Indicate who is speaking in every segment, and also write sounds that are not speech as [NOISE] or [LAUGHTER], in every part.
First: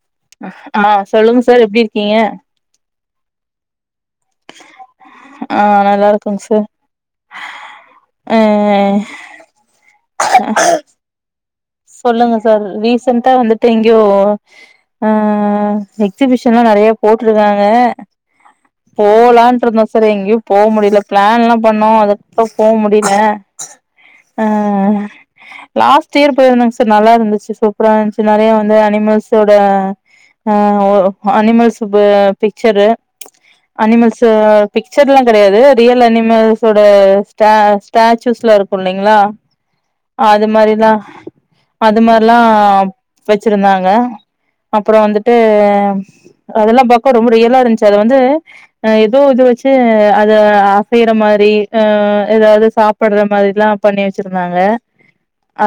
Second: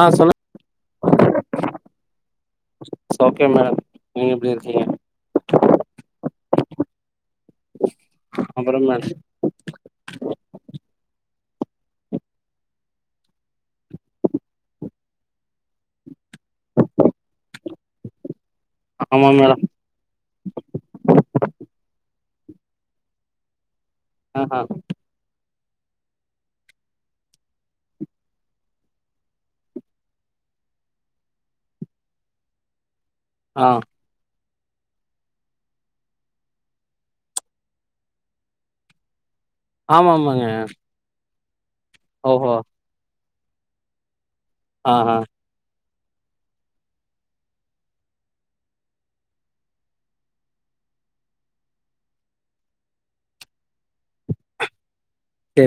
Speaker 1: ஆ
Speaker 2: ஆ சொல்லுங்க சார் எப்டி இருக்கீங்க
Speaker 1: ஸ் ஓகே மேடம் நீங்க எப்டி இருக்கீங்க
Speaker 2: ஆ நல்லா இருக்கோங் சார் அ
Speaker 1: அப்புறம் மேடம்
Speaker 2: சொல்லுங்க சார் ரீசன்டா வந்துட்டு எங்கயோ ஆ எக்ஸிபிஷன்லா நறையா போட்டுருக்காங்க
Speaker 1: ஆமா மேடம்
Speaker 2: போலான்ட் இருந்தோ சரி எங்கயு போக முடியல பிளான் எல்லா பண்ணோ அதுக்கப்றோ போக முடியல அ
Speaker 1: ஆஹா
Speaker 2: லாஸ்ட் இயர் போனோங் சார் நல்லா இருந்துச்சு சூப்பரா இருந்துச்சு நிறைய வந்து அனிமல்ஸோட ஆ அனிமல்ஸ் ப பிக்சரு ம்ச்
Speaker 1: ஆ
Speaker 2: அனிமல்ஸ் பிக்சர்லா கிடையாது ரியல் அனிமல்ஸோட ஸ்டார்ஸ் ஸ்டாச்சூஸ்ல இருக்கு இல்லைங்களா
Speaker 1: ஆமா ஆமாங்க
Speaker 2: அது மாரிதா அது மாதிரிலா
Speaker 1: ஓஹோ
Speaker 2: வெச்சிருந்தாங்க அப்புறோ
Speaker 1: ஆஹா
Speaker 2: வந்துட்டு அதெல்லா பாக்க ரொம்ப ரியலா இருந்துச்சு அது வந்து ஏதோ இது வச்சு அத அசைற மாரி ஆ ஏதாவது சா ப்படுற மாரி எல்லா பண்ணி வச்சிருந்தாங்க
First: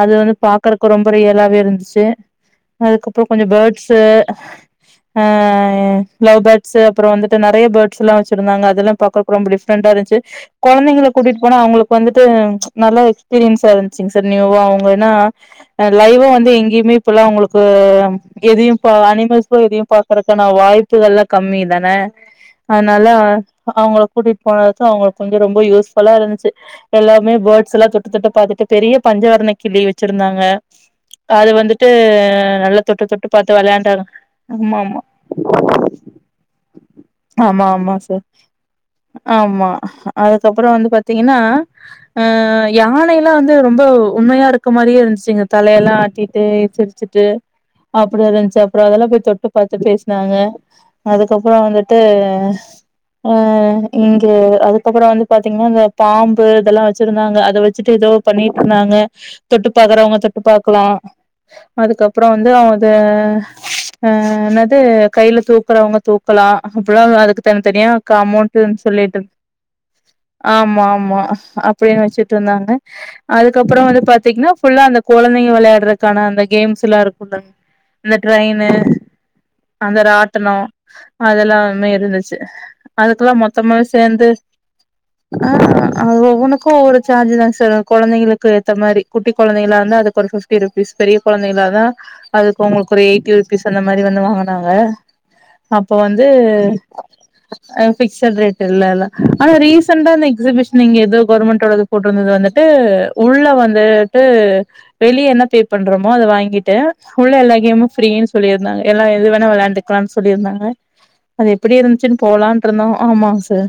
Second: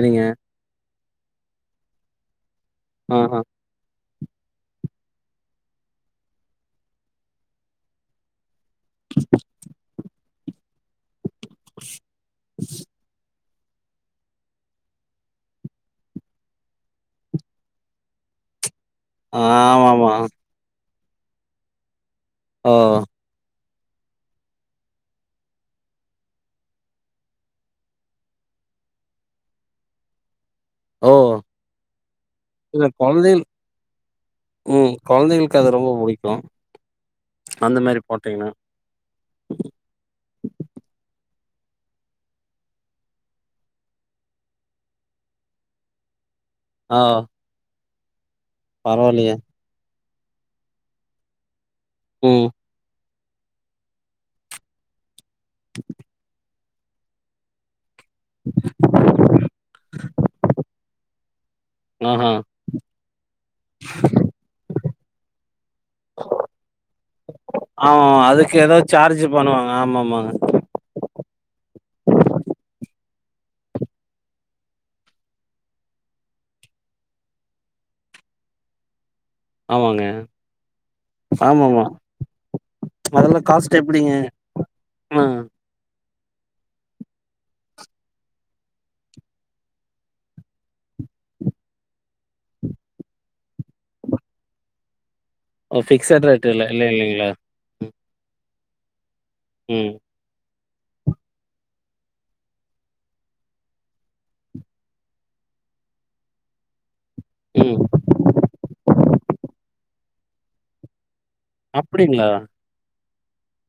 Speaker 2: அது வந்து பாக்குறக்கு ரொம்ப ரியலாவே இருந்துச்சு அதுக்கப்புறோ
Speaker 1: ஆஹா
Speaker 2: கொஞ்சோ பேர்ட்ஸு ஆ லவ் பேர்ட்ஸ்ஸு அப்புறோ வந்துட்டு நிறைய பேர்ட்ஸ் எல்லா வச்சிருந்தாங்க இதெல்லா பாக்குறப்ப ரொம்ப டிரெண்டா இருந்துச்சு குழந்தைங்க கூட்டிட்டு போனா அவங்களுக்கு வந்துட்டு ம்ச் நல்ல பீலிங்சா இருந்துச்சுங் சார் நியூ வா அவங்கன்னா லைவா வந்து எங்கேயுமே இப்பல்லா உங்களுக்கு எதையு இ அனிமல்ஸ்ல இதையு
Speaker 1: ஆமாமா
Speaker 2: பாக்குறக்கான வாய்ப்புகள் எல்லா கம்மி தானே
Speaker 1: ஓ
Speaker 2: அதனால ஆனா அவங்கள கூட்டிட்டு போனதும் அவங்களுக்கு கொஞ்சோ ரொம்ப யூஸ் ஃபுல்லா இருந்துச்சு எல்லாமே பேர்ட்ஸ் எல்லா தொட்டு தொட்டு பாத்துட்டு பெரிய பஞ்சவரண கிளி வச்சிருந்தாங்க
Speaker 1: ஓ
Speaker 2: அது வந்துட்டு நல்ல
Speaker 1: இல்ல
Speaker 2: தொட்டு தொட்டு
Speaker 1: கொழந்தைகள்
Speaker 2: பாத்து விளையாண்டாங்க ஆமா
Speaker 1: ம் கொழந்தைகளுக்கு அது
Speaker 2: ஆமா
Speaker 1: ரொம்ப புடிக்கு
Speaker 2: ஆமா
Speaker 1: அந்த
Speaker 2: ஆமா
Speaker 1: மாரி
Speaker 2: சார்
Speaker 1: போட்டீங்கன்னா
Speaker 2: ஆமா அதுக்கப்புறோ வந்து பாத்தீங்கன்னா ஆ யானை எல்லா வந்து ரொம்ப உண்மயா இருக் கு மாதிரியே இருந்துச்சுங்க தலையெல்லா ஆட்டிட்டு
Speaker 1: ஆ
Speaker 2: சிரிச்சுட்டு அப்டி இருந்துச்சு அப்புறோ அதெல்லா போய்
Speaker 1: பரவாயில்லையே
Speaker 2: தொட்டு பாத்து பேசினாங்க அதுக்கப்புறோ வந்துட்டு
Speaker 1: ம்
Speaker 2: அ இங்க அதுக்கப்புறோ வந்து பாத்தீங்கன்னா இந்த பாம்பு இதெல்லா வச்சிருந்தாங்க அத வச் சட்டு ஏதோ பண்ணிட்டு இருந்தாங்க தொட்டு பாக்குறவங்க தொட்டு பாக்கலா அதுக்கு அப்புறோ
Speaker 1: ஆஹா
Speaker 2: வந்து அவது ஆ என்னது கையில தூக்குறவங்க தூக்கலா அப்படல்லா அதுக்கு தனித்தனியா
Speaker 1: ஆமா அதுக்கு
Speaker 2: அமௌண்ட்ன்னு
Speaker 1: ஏதாவது
Speaker 2: சொல்லிட்டு
Speaker 1: சார்ஜ் பண்ணுவாங்க ஆமா ஆமாங்க
Speaker 2: ஆமா ஆமா அப்டின்னு வச்சுட்டு இருந்தாங்க அதுக்கப்புறோ வந்து பா த்திங்கன்னா ஃபுல்லா அந்த குழந்தைங்க விளையாடுறக்கான அந்த கேம்ஸ் எல்லா இருக்குங்க அந்த ட்ரெயின்னு அந்த
Speaker 1: ஆமாங்க
Speaker 2: ராட்டனோ அதெல்லா
Speaker 1: ஆமாமா
Speaker 2: வந்து இருந்துச்சு அதுக்கெல்லா
Speaker 1: அதெல்லா
Speaker 2: மொத்தமா
Speaker 1: காஸ்ட் எப்டிங்க
Speaker 2: சேந்து ஆ அது ஒவ்வொனுக்கும் ஒவ்வொரு சார்ஜ் தான் சார் குழந்தைங்களுக்கு ஏத்த மாரி குட்டி குழந்தைகளா இருந்தா அதுக்கு ஒரு ஃபிப்டி ருபீஸ் பெரிய குழந்தைகளா இருந்தா அதுக்கு உங்களுக்கு ஒரு எயிட்டி ருபீஸ் அந்த மாதிரி வந்து வாங்கனாங்க
Speaker 1: ஓ
Speaker 2: அப்போ வந்து
Speaker 1: ஃபிக்சட் ரேட் இல்ல இல்ல இல்லைங்களா
Speaker 2: ஆ
Speaker 1: ம்
Speaker 2: பிஸ்சேட் ரேட் இல்ல இல்ல ஆனா
Speaker 1: ம்
Speaker 2: ரீசென்டாந்த எக்ஸிபிஷன் நீங்க எதோ கவர்மெண்டோட போட்டிருந்தது வந்துட்டு உள்ள வந்து வட்டு வெளியே என்ன பே பண்றோமோ அத வாங்கிட்டு உள்ள எல்லா
Speaker 1: ம்.
Speaker 2: கேமும் ஃப்ரீனு சொல்லியிருந்தாங்க எல்லா எது வேணா விளையாண்டுக்கலாம்னு சொல்லியிருந்தாங்க அது எப்டி இருந்துச்சுன்னு
Speaker 1: அப்படிங்களா
Speaker 2: போலான் இருந்தோம் ஆமாங் சார்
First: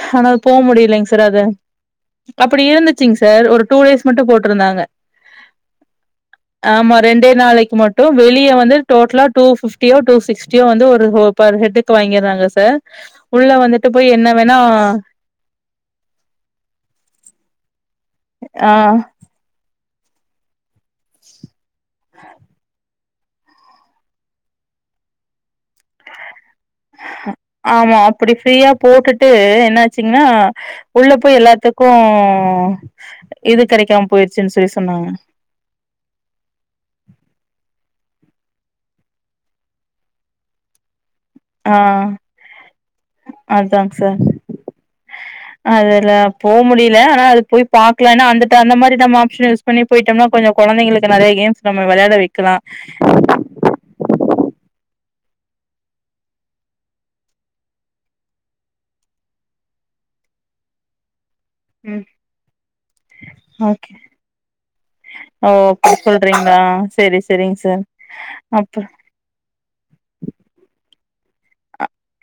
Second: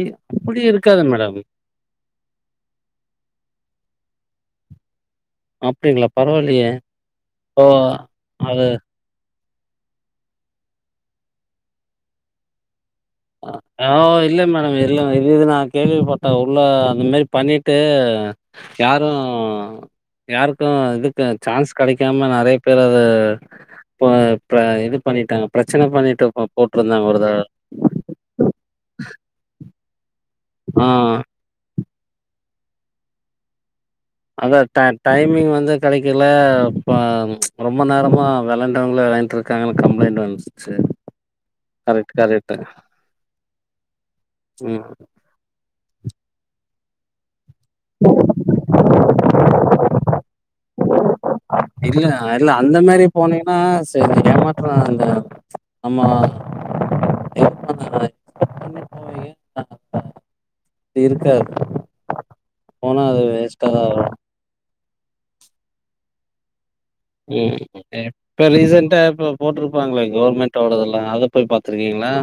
Speaker 1: ஏ
Speaker 2: ஆனா போக
Speaker 1: அப்படி இருக்காது
Speaker 2: முடியலைங்க சார்
Speaker 1: மேடம்.
Speaker 2: அது அப்டி இருந்துச்சிங் சார் ஒரு டூ டேஸ் மட்டு போட்டிருந்தாங்க
Speaker 1: அப்படிங்களா பரவாயில்லையே.
Speaker 2: ஆமா ரெண்டே
Speaker 1: ஓ
Speaker 2: நாளைக்கு மட்டு வெளிய
Speaker 1: அது
Speaker 2: வந்து டோட்டலா டூ ஃபிப்டியோ டூ சிக்ஸ்டியோ வந்து ஒரு ஹோ பர் ஹெட்டுக்கு வாங்கிற்றாங்க சார் உள்ள
Speaker 1: ஆ
Speaker 2: வந்துட்டு
Speaker 1: ஓ
Speaker 2: போய் என்ன
Speaker 1: இல்ல
Speaker 2: வேணா
Speaker 1: மேடம். இல்ல இது இது நா கேள்விப்பட்ட ஊர்ல அந்த மாரி பண்ணிட்டு
Speaker 2: ஆ
Speaker 1: யாரு யாருக்கு இதுக்கு சான்ஸ் கெடைக்காம நெறைய பேர் அது இப்ப இப்ப இது பண்ணிட்டாங்க பிரச்சன பண்ணிட்டு இப்ப போட்ருந்தாங்க ஒருதடவ
Speaker 2: ஆமா அப்புடி ஃப்ரீயா போட்டுட்டு என்னாச்சுங்னா
Speaker 1: ஆ
Speaker 2: உள்ள போய் எல்லாத்து க்கு இது கெடைக்காம போயிருச்சுன்னு
Speaker 1: அதா
Speaker 2: சொல்லி
Speaker 1: த
Speaker 2: சொன்னாங்க
Speaker 1: டைமிங் வந்து கெடைக்கல ப ரொம்ப நேரமா வெளாண்டவங்களே வெளாண்ட்ருக்காங்கன் கம்ப்ளைண்ட் வன்ச்சு சர்
Speaker 2: ஆ அதாங் சார்
Speaker 1: ம்.
Speaker 2: அதுல போக முடில ஆனா அது போய் பாக்கலான்னு அந்த அந்த மாரி நம்ம ஆப்ஷன் யூஸ் பண்ணி போயிட்டம்னா கொஞ்ச கொழந்தைங்களுக்கு நெறைய கேம்ஸ் நம்ம விளையாட வைக்கலா
Speaker 1: ஆ சரி ஏமாற்ற அந்த நம்ம [INAUDIBLE] கெளம்பி போயி [INAUDIBLE] அப்டி இருக்காது
Speaker 2: ம்
Speaker 1: போனா அது வேஸ்டா தா
Speaker 2: ஓகே
Speaker 1: ஆகு
Speaker 2: ஓ அப்டி சொல்றீங்களா செரி
Speaker 1: ம்
Speaker 2: செரிங்க சார்
Speaker 1: இப்ப
Speaker 2: அப்ப
Speaker 1: ரீசன்டா இப்ப போட்ருப்பாங்களே கவர்மண்ட்டோடதல்லா அத போய் பாத்துருக்கீங்களா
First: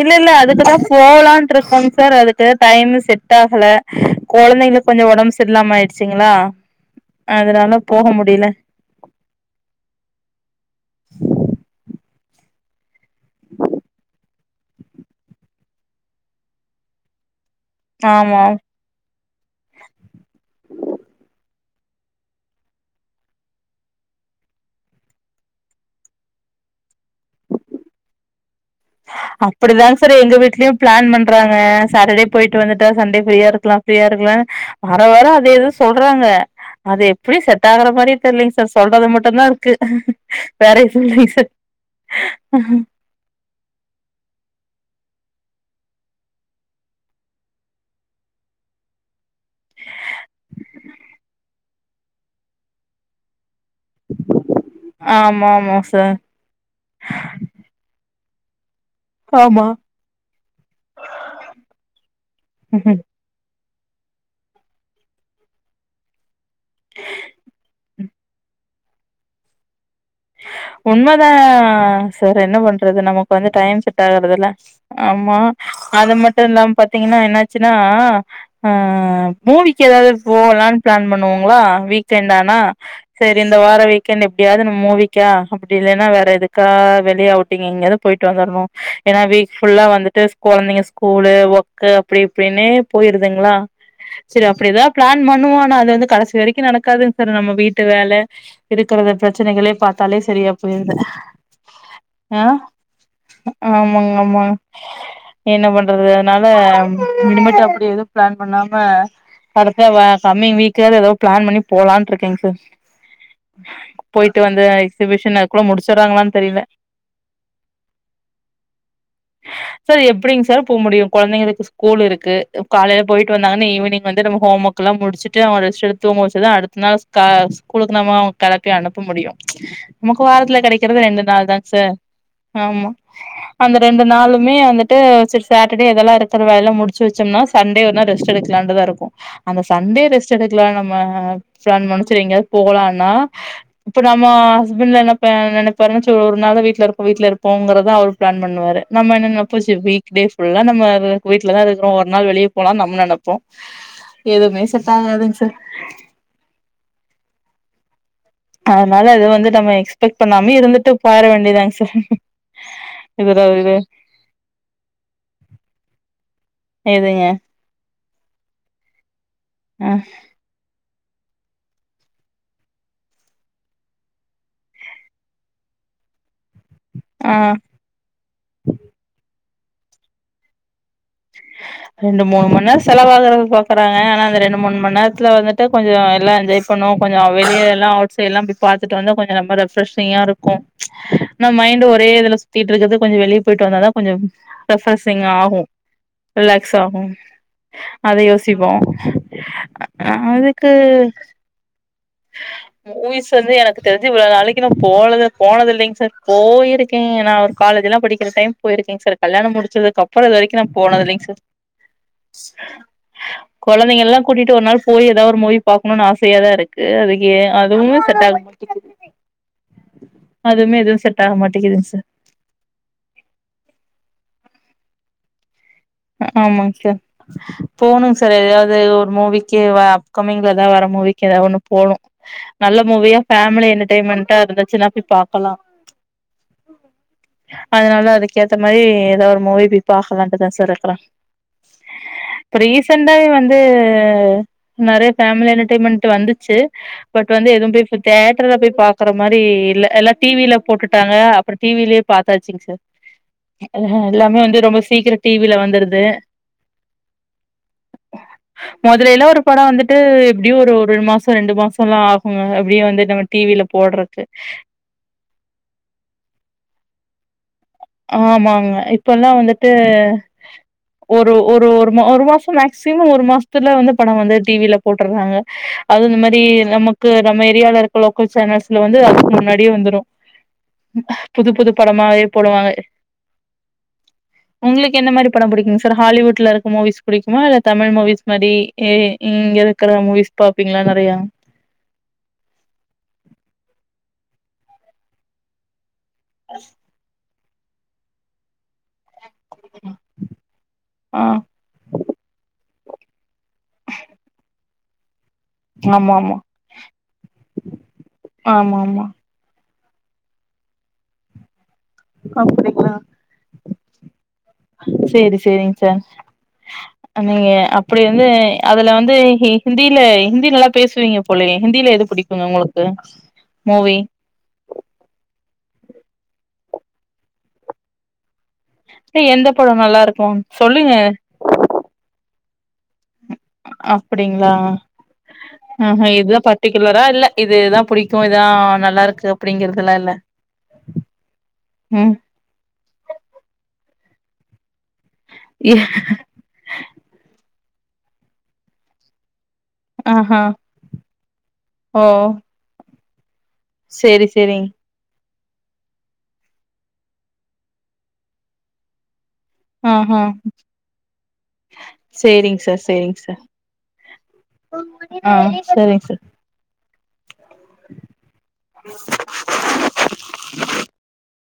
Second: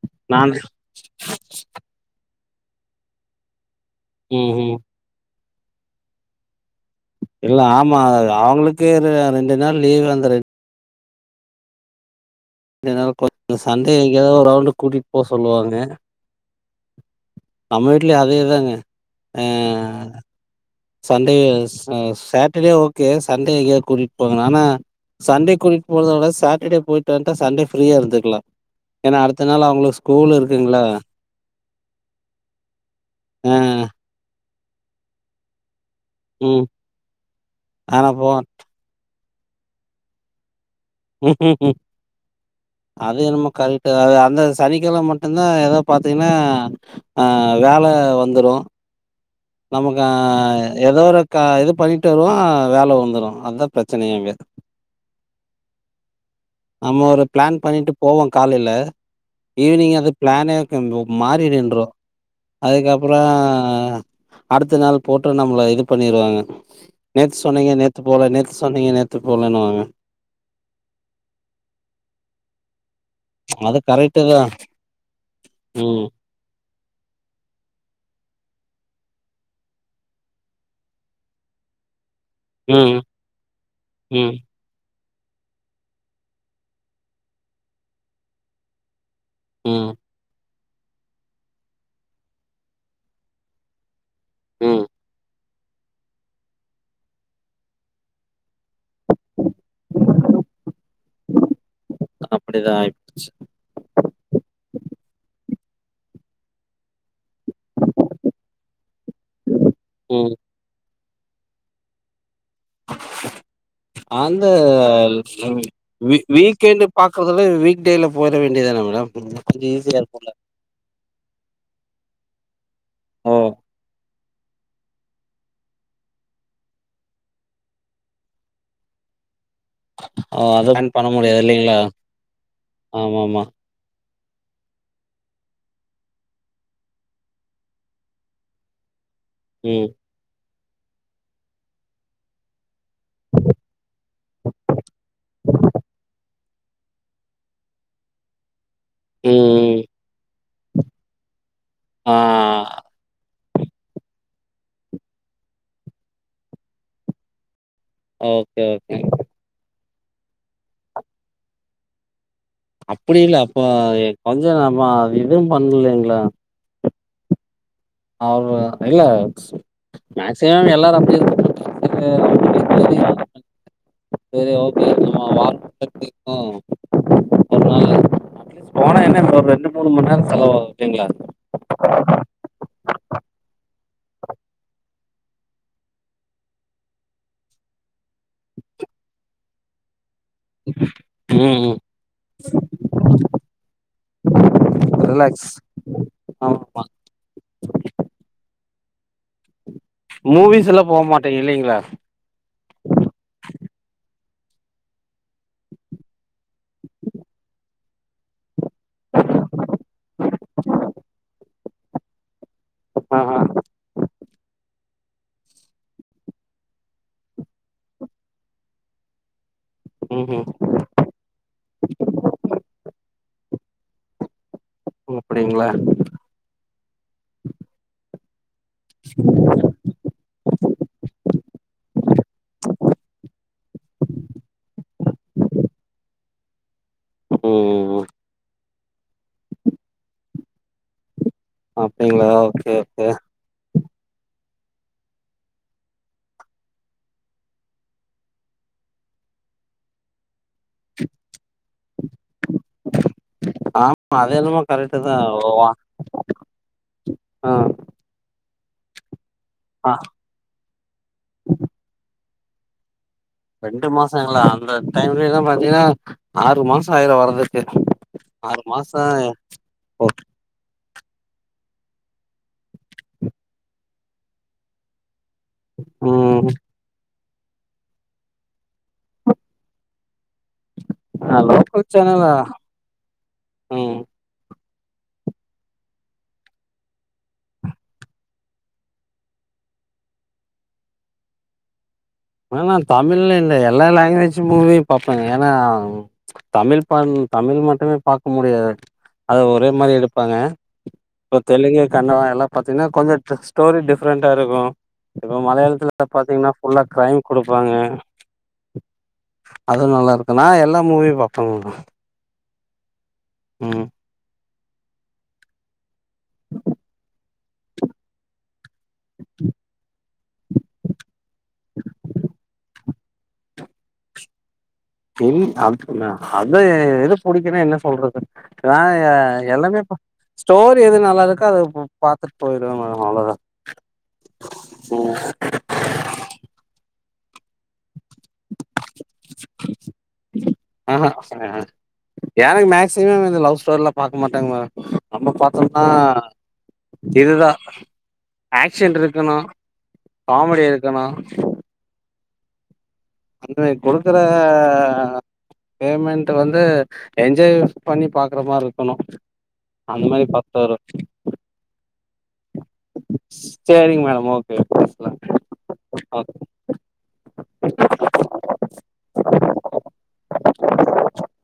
Speaker 2: இல்லல்ல
Speaker 1: நான்
Speaker 2: அதுக்குதா போகலான்ட்ருக்கோங் சார் அதுக்கு டைம்மு செட் ஆகல
Speaker 1: ம்ஹ்ம்.
Speaker 2: கொழந்தைங்களுக்கு கொஞ்சோ ஒடம்பு சரியில்லாம ஆயிடுச்சுங்களா அதுனால போக முடில
Speaker 1: க்கு அந்த ரெண்டு நாள் லீ்வு அந்த ரெண் டு நாள் கொஞ்சோ சண்டே எங்கேயாவது ஒரு ரவுண்டு கூட்டிட் போக சொல்லுவாங்க நம்ம வீட்லயே
Speaker 2: ஆமா
Speaker 1: அதேதாங்க ஆ சண்டே ச சாட்டடே ஓகே சண்டே எங்கயாவது கூட்டிட்டு போகனு ஆனா சண்டே கூட்டுட் போறத விட சாட்டடே போயிட்டு வன்டா சண்டே ஃப்ரீயா இருந்துக்கலா
Speaker 2: அப்டிதாங் சார் எங்க வீட்லயு
Speaker 1: இருக்குங்களா
Speaker 2: பிளான் பண்றாங்க சாட்டடே போயிட்டு வந்துட்டா சண்டே ஃப்ரீயா
Speaker 1: ஆ
Speaker 2: இருக்கலா ஃப்ரீயா இருக்கலானு வார வார அதேதா சொல்றாங்க
Speaker 1: ம்
Speaker 2: அது எப்டி செட் ஆகுற
Speaker 1: ஆனா
Speaker 2: மாரியே
Speaker 1: போ
Speaker 2: தெர்லைங் சார் சொல்றது மட்டுந்தான் இருக்கு வேற எது இல்லீங் சார்
Speaker 1: ம்ஹ்ஹ்ம். அது என்னமோ கரெக்ட்டுதா அது அந்த சனிக்கெழம மட்டுந்தா எதோ பாத்தீங்கன்னா அ வேல வந்துரு நமக்கு எதோ க ஒரு இது பண்ணிட்டு வருவோ வேல வந்துரு அதா பிரச்சனயே அங்க
Speaker 2: ஆமா ஆமா சார்
Speaker 1: நம்ம ஒரு பிளான் பண்ணிட்டு போவோ காலேல
Speaker 2: ஆமா
Speaker 1: ஈவினிங் அது பிளானே இருக்கும்போ மாரி நின்று
Speaker 2: ம்
Speaker 1: அதுக்கப்பறோ அடுத்த நாள் போட்டு நம்மள இது பண்ணிருவாங்க நேத்து சொன்னீங்க நேத்து போல நேத்து சொன்னீங்க நேத்து போலன்னுவாங்க
Speaker 2: உண்மதாங் சார் என்ன பண்றது நம க்கு வந்து
Speaker 1: அது
Speaker 2: டைம் செட்
Speaker 1: கரெக்ட்
Speaker 2: ஆகறதுல்ல
Speaker 1: தான்
Speaker 2: ஆமா
Speaker 1: ம்
Speaker 2: அது மட் ட்டு இல்லாம பாத்தீங்கன்னா என்னாச்சுனா ஆ மூவிக்கு ஏதாவது போகலாம்னு பிளான் பண்ணுவோங்களா வீக்கெண்டா ஆனா
Speaker 1: ம்
Speaker 2: சரி இந்த வார வீக்கெண்ட்
Speaker 1: ம்
Speaker 2: எப்டியாவது நம்ம மூவி க்கா அப்டி இல்லேனா வேற எதுக்கா வெளிய அவுட்டிங் எங்கயாவது போயிட்டு வந்தர்ணு ஏனா வீக் ஃபுல்லா
Speaker 1: ம்.
Speaker 2: வந்துட்டு கொழந்தைங்க ஸ்கூலு ஒர்க்கு அப்டி இப்டின்னே போயிருதுங்ளா சேர் அப்படி
Speaker 1: ம்.
Speaker 2: எதாவ் பிளான் பண்ணுவோ அனா அது வந்து கடைசி வரைக் கு நடக்காதுங் சார் நம்ம வீட்டு வேல இருக்கறத பிரச்சனைகளே பாத் தாலே செரியா போயிருது அ
Speaker 1: அப்படிதான் ஆயிப்போச்சு.
Speaker 2: ஆமாங்க ஆமாங்க என்ன பண்றது அதனால இனிமேட்டு அப்படி எது பிளான் பண்ணாம [UNINTELLIGIBLE]
Speaker 1: ம்.
Speaker 2: கம்மிங் வீக் வேற எதோ பிளான் பண்ணி போலான்ருக்கேங் சார் போயிட்டு
Speaker 1: அந்த
Speaker 2: வந்து எக்ஸிபிஷன் அதுக்குள்ள
Speaker 1: [INAUDIBLE] வீ
Speaker 2: முடிச்சர்றாங்களான் தெரில
Speaker 1: வீக் எண்டு பாக்கறதுல வீக்டேல போயிற வேண்டியதான மேடம் கொஞ்சம் ஈஸியா
Speaker 2: சார்
Speaker 1: இருக்கும்ல.
Speaker 2: எப்படிங்க சார் போ முடியு கொழந்தைங்களுக்கு ஸ் கூல் இருக்கு காலைல போயிட்டு
Speaker 1: ஓ!
Speaker 2: வந்தாங்கனு ஈவினிங் வந்து நம்ம ஹோம் ஒர்க் க்குலா முடிச்சிட்டு அவ ரெஸ்ட் எடுத்து தூங்க வெச்சாதா அடுத்த நாள் ஸ்க ஸ்கூலுக்கு நம்ம கெளப்பி அனுப்ப முடியு நமக்கு
Speaker 1: ஓ!
Speaker 2: வாரத்துல
Speaker 1: அத பிளான்
Speaker 2: கெடைக்கறது
Speaker 1: பண்ண
Speaker 2: ரெண்டு
Speaker 1: முடியாது
Speaker 2: நாள் தாங்
Speaker 1: இல்லைங்களா?
Speaker 2: சார் ஆமா
Speaker 1: ஆமாமா.
Speaker 2: அந்த ரெண்டு நாளுமே வந்துட்டு சர் சேட்டர்டே இதல்லா இருக்கற வேளலா முடிச்சு வெச்சம்ன்னா சண்டே ஒருநாள் ரெஸ்ட் எடுக்கலான்ட்டுதா இருக்கு அந்த
Speaker 1: ம்.
Speaker 2: சண்டே ரெஸ்ட் எடுக்கலா நம்ம [UNINTELLIGIBLE] செர் எங்கயாது போலா ன்னா இப்ப நம்ம இப்ப என்ன நெனைப்பாருனா செர் ஒரு நாள் தா வீட்ல இருப்போ வீட்ல இருப்போங்கறதா அவரூ பிளான் பண்ணுவாரு நம்ம என்ன நெனப்போ
Speaker 1: ம்.
Speaker 2: செர் வீக் டேஸ் புல்லா நம்ம வ வீட்டுலதா இருக்கறோ ஒரு
Speaker 1: ஆ.
Speaker 2: நாள் வெளிய போலான் நம்ம நெனப் போ எதுவுமே செட் ஆகாதுங் சார்
Speaker 1: ஓ
Speaker 2: அதனால அத வந்து நம்ம எக்ஸ்பெக்ட் பண்ணாமே இருந்துட்டு போயிர வேண்டிதாங் சார்
Speaker 1: அப்புடி இல்ல
Speaker 2: இதுல
Speaker 1: அப்போ
Speaker 2: இது
Speaker 1: கொஞ்சோ நம்ம இதூ பண்லிங்ளா
Speaker 2: எதுங்க
Speaker 1: அவரு இல்ல
Speaker 2: ம்
Speaker 1: சேம் எல்லாரு அப்படியே [INAUDIBLE] செரி ஓகே நம்ம [INAUDIBLE]
Speaker 2: ஆ
Speaker 1: அ அட்லீஸ் போனா என்ன ஒரு ரெண்டு மூணு மண் நேரோ செலவாகு ஓகேங்களா
Speaker 2: ரெண்டு மூணு மண் நேரோ செலவாகறத பாக்கறாங்க அனா அந்த ரெண்டு மூணு மண் நேரத்துல வந்துட் ட கொஞ்சோ எல்லா என்ஜாய் பண்ணு கொஞ்சோ வெளிய எல்லா அவுட் சைடுலா போயி பாத்துட்டு வந்து கொஞ்சோ ரொம்ப ரெப்ரேஷிங்கா இருக் என்ன
Speaker 1: ம் ம்
Speaker 2: மைண்ட் ஒரே இதுல சுத்திட்ருக்குது கொஞ்ச வெளிய போயிட்டு வந்தாதா கொஞ்சம் ரெப்ரஷிங்
Speaker 1: ரிலாக்ஸ்
Speaker 2: ஆகு ரிலேக்ஸ்
Speaker 1: ஆமாமா
Speaker 2: ஆகு அத யோசிப்போ அ அதுக்கு
Speaker 1: இல்லிங்களா
Speaker 2: ஊய்ஸ் வந்து எனக்கு தெரிஞ்சி இவ்வள நாளைக்கு நா போனது போனதில்லிங் சார் போயிருக்கே அனா அவர் காலேஜ்லா படிக்கற டைம் போயிருக்கேங் சார் கல்யாணம் முடிச்சதுக் அப்பறோ இது வரைக்கு நா போனதில்லிங் சார்
Speaker 1: ஆஆ
Speaker 2: கொழந்தைகள்ளா கூட்டிட்டு ஒரு நாள் போய் எதாவ் ஒரு மூவி பாக்கணுன் ஆசையா தா இருக் க்கு அதுக்கியே அதுவு செட் ஆக மாட்டிகுது
Speaker 1: ம்ஹூம்
Speaker 2: அதுமே எதூ செட் டாக மாட்டிகுதுங் சார்
Speaker 1: ஓ அப்டிங்ளா
Speaker 2: ஆமாங்க சார் போணுங்க சார் எதாவது ஒரு மூவிக்கி வா கம்மிங்லதா வர்ற மூவிக்கி எதா ஒண்ணு போணு நல்ல மூவியா ஃபேமிலி என்டர்டைன்மெண்ட்டா இருந்துச்சின்னா போய் பாக்கலா
Speaker 1: ம்
Speaker 2: அதுனால அதுக்கேத்த மாரி ஏதா ஒரு மூவி போய் பாக்கலான்ட்டு தா சார் போறே
Speaker 1: அப்டிங்களா
Speaker 2: இப்ப
Speaker 1: ஓகே ஓகே
Speaker 2: ரீசன்டாவே வந் து நெறைய ஃபேமிலி என்டர்டயின்மென்ட் வந்துச்சி பட் வந்து எதுவு போய் தேட்டர்ல போய் பாக்குற மாரி இல்ல எல்லா டி வில போட்டுட்டாங்க அப்பறோ டி விலே பாத்தாச்சுங்க சார் அ ஹே
Speaker 1: ஆமா
Speaker 2: எல்லாமே
Speaker 1: அது என்னமோ
Speaker 2: வந்து ரொம்ப
Speaker 1: கரெக்ட்
Speaker 2: சீக்கிர
Speaker 1: தா
Speaker 2: டி வில
Speaker 1: வா
Speaker 2: வந்து ர்து
Speaker 1: ஆ
Speaker 2: மொதலேல்ல ஒரு படோ
Speaker 1: ஆ
Speaker 2: வந்துட்டு எப்டியு ஒரு ரெண்டு மாசோ ரெண்டு மாசல்லா ஆகுங்க அப்டியே வந்து நம்ம டி வில போட்றக்கு
Speaker 1: டைம்ல எல்லா பாத்தீங்கன்னா ஆறு மாசோ ஆயிரு வர்றதுக்கு ஆறு
Speaker 2: ஆமாங்க
Speaker 1: மாசோ
Speaker 2: இப்பல்லா வந்துட்டு
Speaker 1: இப்போ
Speaker 2: ஒரு ஒரு ஒரு மா ஒரு மாசம் மேக்சிமம் ஒரு மாசத்துல வந்து படோ வந்து டி வில போட்டுர்றாங்க அதுவு இந்த மாரி
Speaker 1: ம்
Speaker 2: நமக்கு நம்ம ஏரியால இருக்க லோக்கல் சேனல்ஸ்ல வந்து அதுக்கு முன்னாடியே வந்துரு புது புது
Speaker 1: லோக்கல்
Speaker 2: படமாவே
Speaker 1: சேனலா
Speaker 2: போடுவாங்க
Speaker 1: ம்
Speaker 2: உங்களுக்கு என்ன மாரி படம் புடிக்குங்க சார் ஹாலிவுட்ல இருக்க மூவிஸ் புடிக்குமா இல்ல தமிழ் மூவிஸ் மாரி ஏய் இங்க இருக்குற மூவிஸ் பாப்பீங்ளா நெறையா
Speaker 1: ஆனா நா தமிழ்ன்னு இல்ல எல்லா லாங்குவேஜ் மூவியு பாப்பேங்க ஏன்னா தமிழ் பண் தமிழ் மட்டுமே பாக்க முடியாது அது ஒரே மாரி எடுப்பாங்க
Speaker 2: ஆ
Speaker 1: இப்ப தெலுங்கு கன்னடம் எல்லா பாத்தீங்கன்னா கொஞ்ச ஸ்டோரி டிஃப்ரெண்ட்டா இருக்கு இப்போ மலையாளத்ல
Speaker 2: ஆமா ஆமா
Speaker 1: பாத்தீங்கன்னா ஃபுல்லா டைம் குடுப்பாங்க
Speaker 2: ஆமா ஆமா
Speaker 1: அதுவு நல்லா இருக்கு நா எல்லா மூவியு பாப்பங்க
Speaker 2: அப்டிங்ளா
Speaker 1: ம்
Speaker 2: சேரி சேரிங்க சார் நீங்க அப்டி வந்து அதுல வந்து ஹிந்தில ஹிந்தி நல்லா பேசுவீங்க போலயே ஹிந்தில எது புடிக்குங்க உங்களுக்கு மூவி
Speaker 1: தெரியு அது அத எது புடிக்குன்னா என்ன சொல்றது நா ஏ
Speaker 2: எந்த படம்
Speaker 1: எல்லாமே
Speaker 2: நல்லா
Speaker 1: பாப்
Speaker 2: இருக்கும்
Speaker 1: ஸ்டோரி
Speaker 2: சொல்லுங்க
Speaker 1: எது நல்லா இருக் கோ அத பாத்துட்டு போயிருவே மேம் அவ்ளதா
Speaker 2: அப்டிங்களா ஆஹா இதா பர்ட்டிகுலரா இல்ல இதுதா புடிக் கு இதா நல்லா இருக்கு அப்டிங்கிறதுல்லா இல்ல
Speaker 1: ஆஹ
Speaker 2: ம்
Speaker 1: எனக்கு மேக்சிமம் இந்த லவ் ஸ்டோரில்லா பாக்க மாட்டேங்க மேம் நம்ம பாத்தோம்ன்னா இதுதா ஆக்ஷன் இருக்கணு
Speaker 2: ஆஹா
Speaker 1: காமெடி இருக்கணு
Speaker 2: ஓ
Speaker 1: அந்தே குடுக்குற
Speaker 2: சேரி சேரிங்
Speaker 1: பேமெண்ட் வந்து என்ஜாய் பண்ணி பாக்குற மாரி இருக்கணு அந்த
Speaker 2: ஆஹா
Speaker 1: மாரி பாத்துட்டு வருவ
Speaker 2: சேரிங்க சார் சேரிங்க சார்
Speaker 1: சேரிங்க மேடம் ஓகே பேசலா
Speaker 2: ஆ செரிங்க
Speaker 1: ஆ
Speaker 2: சார்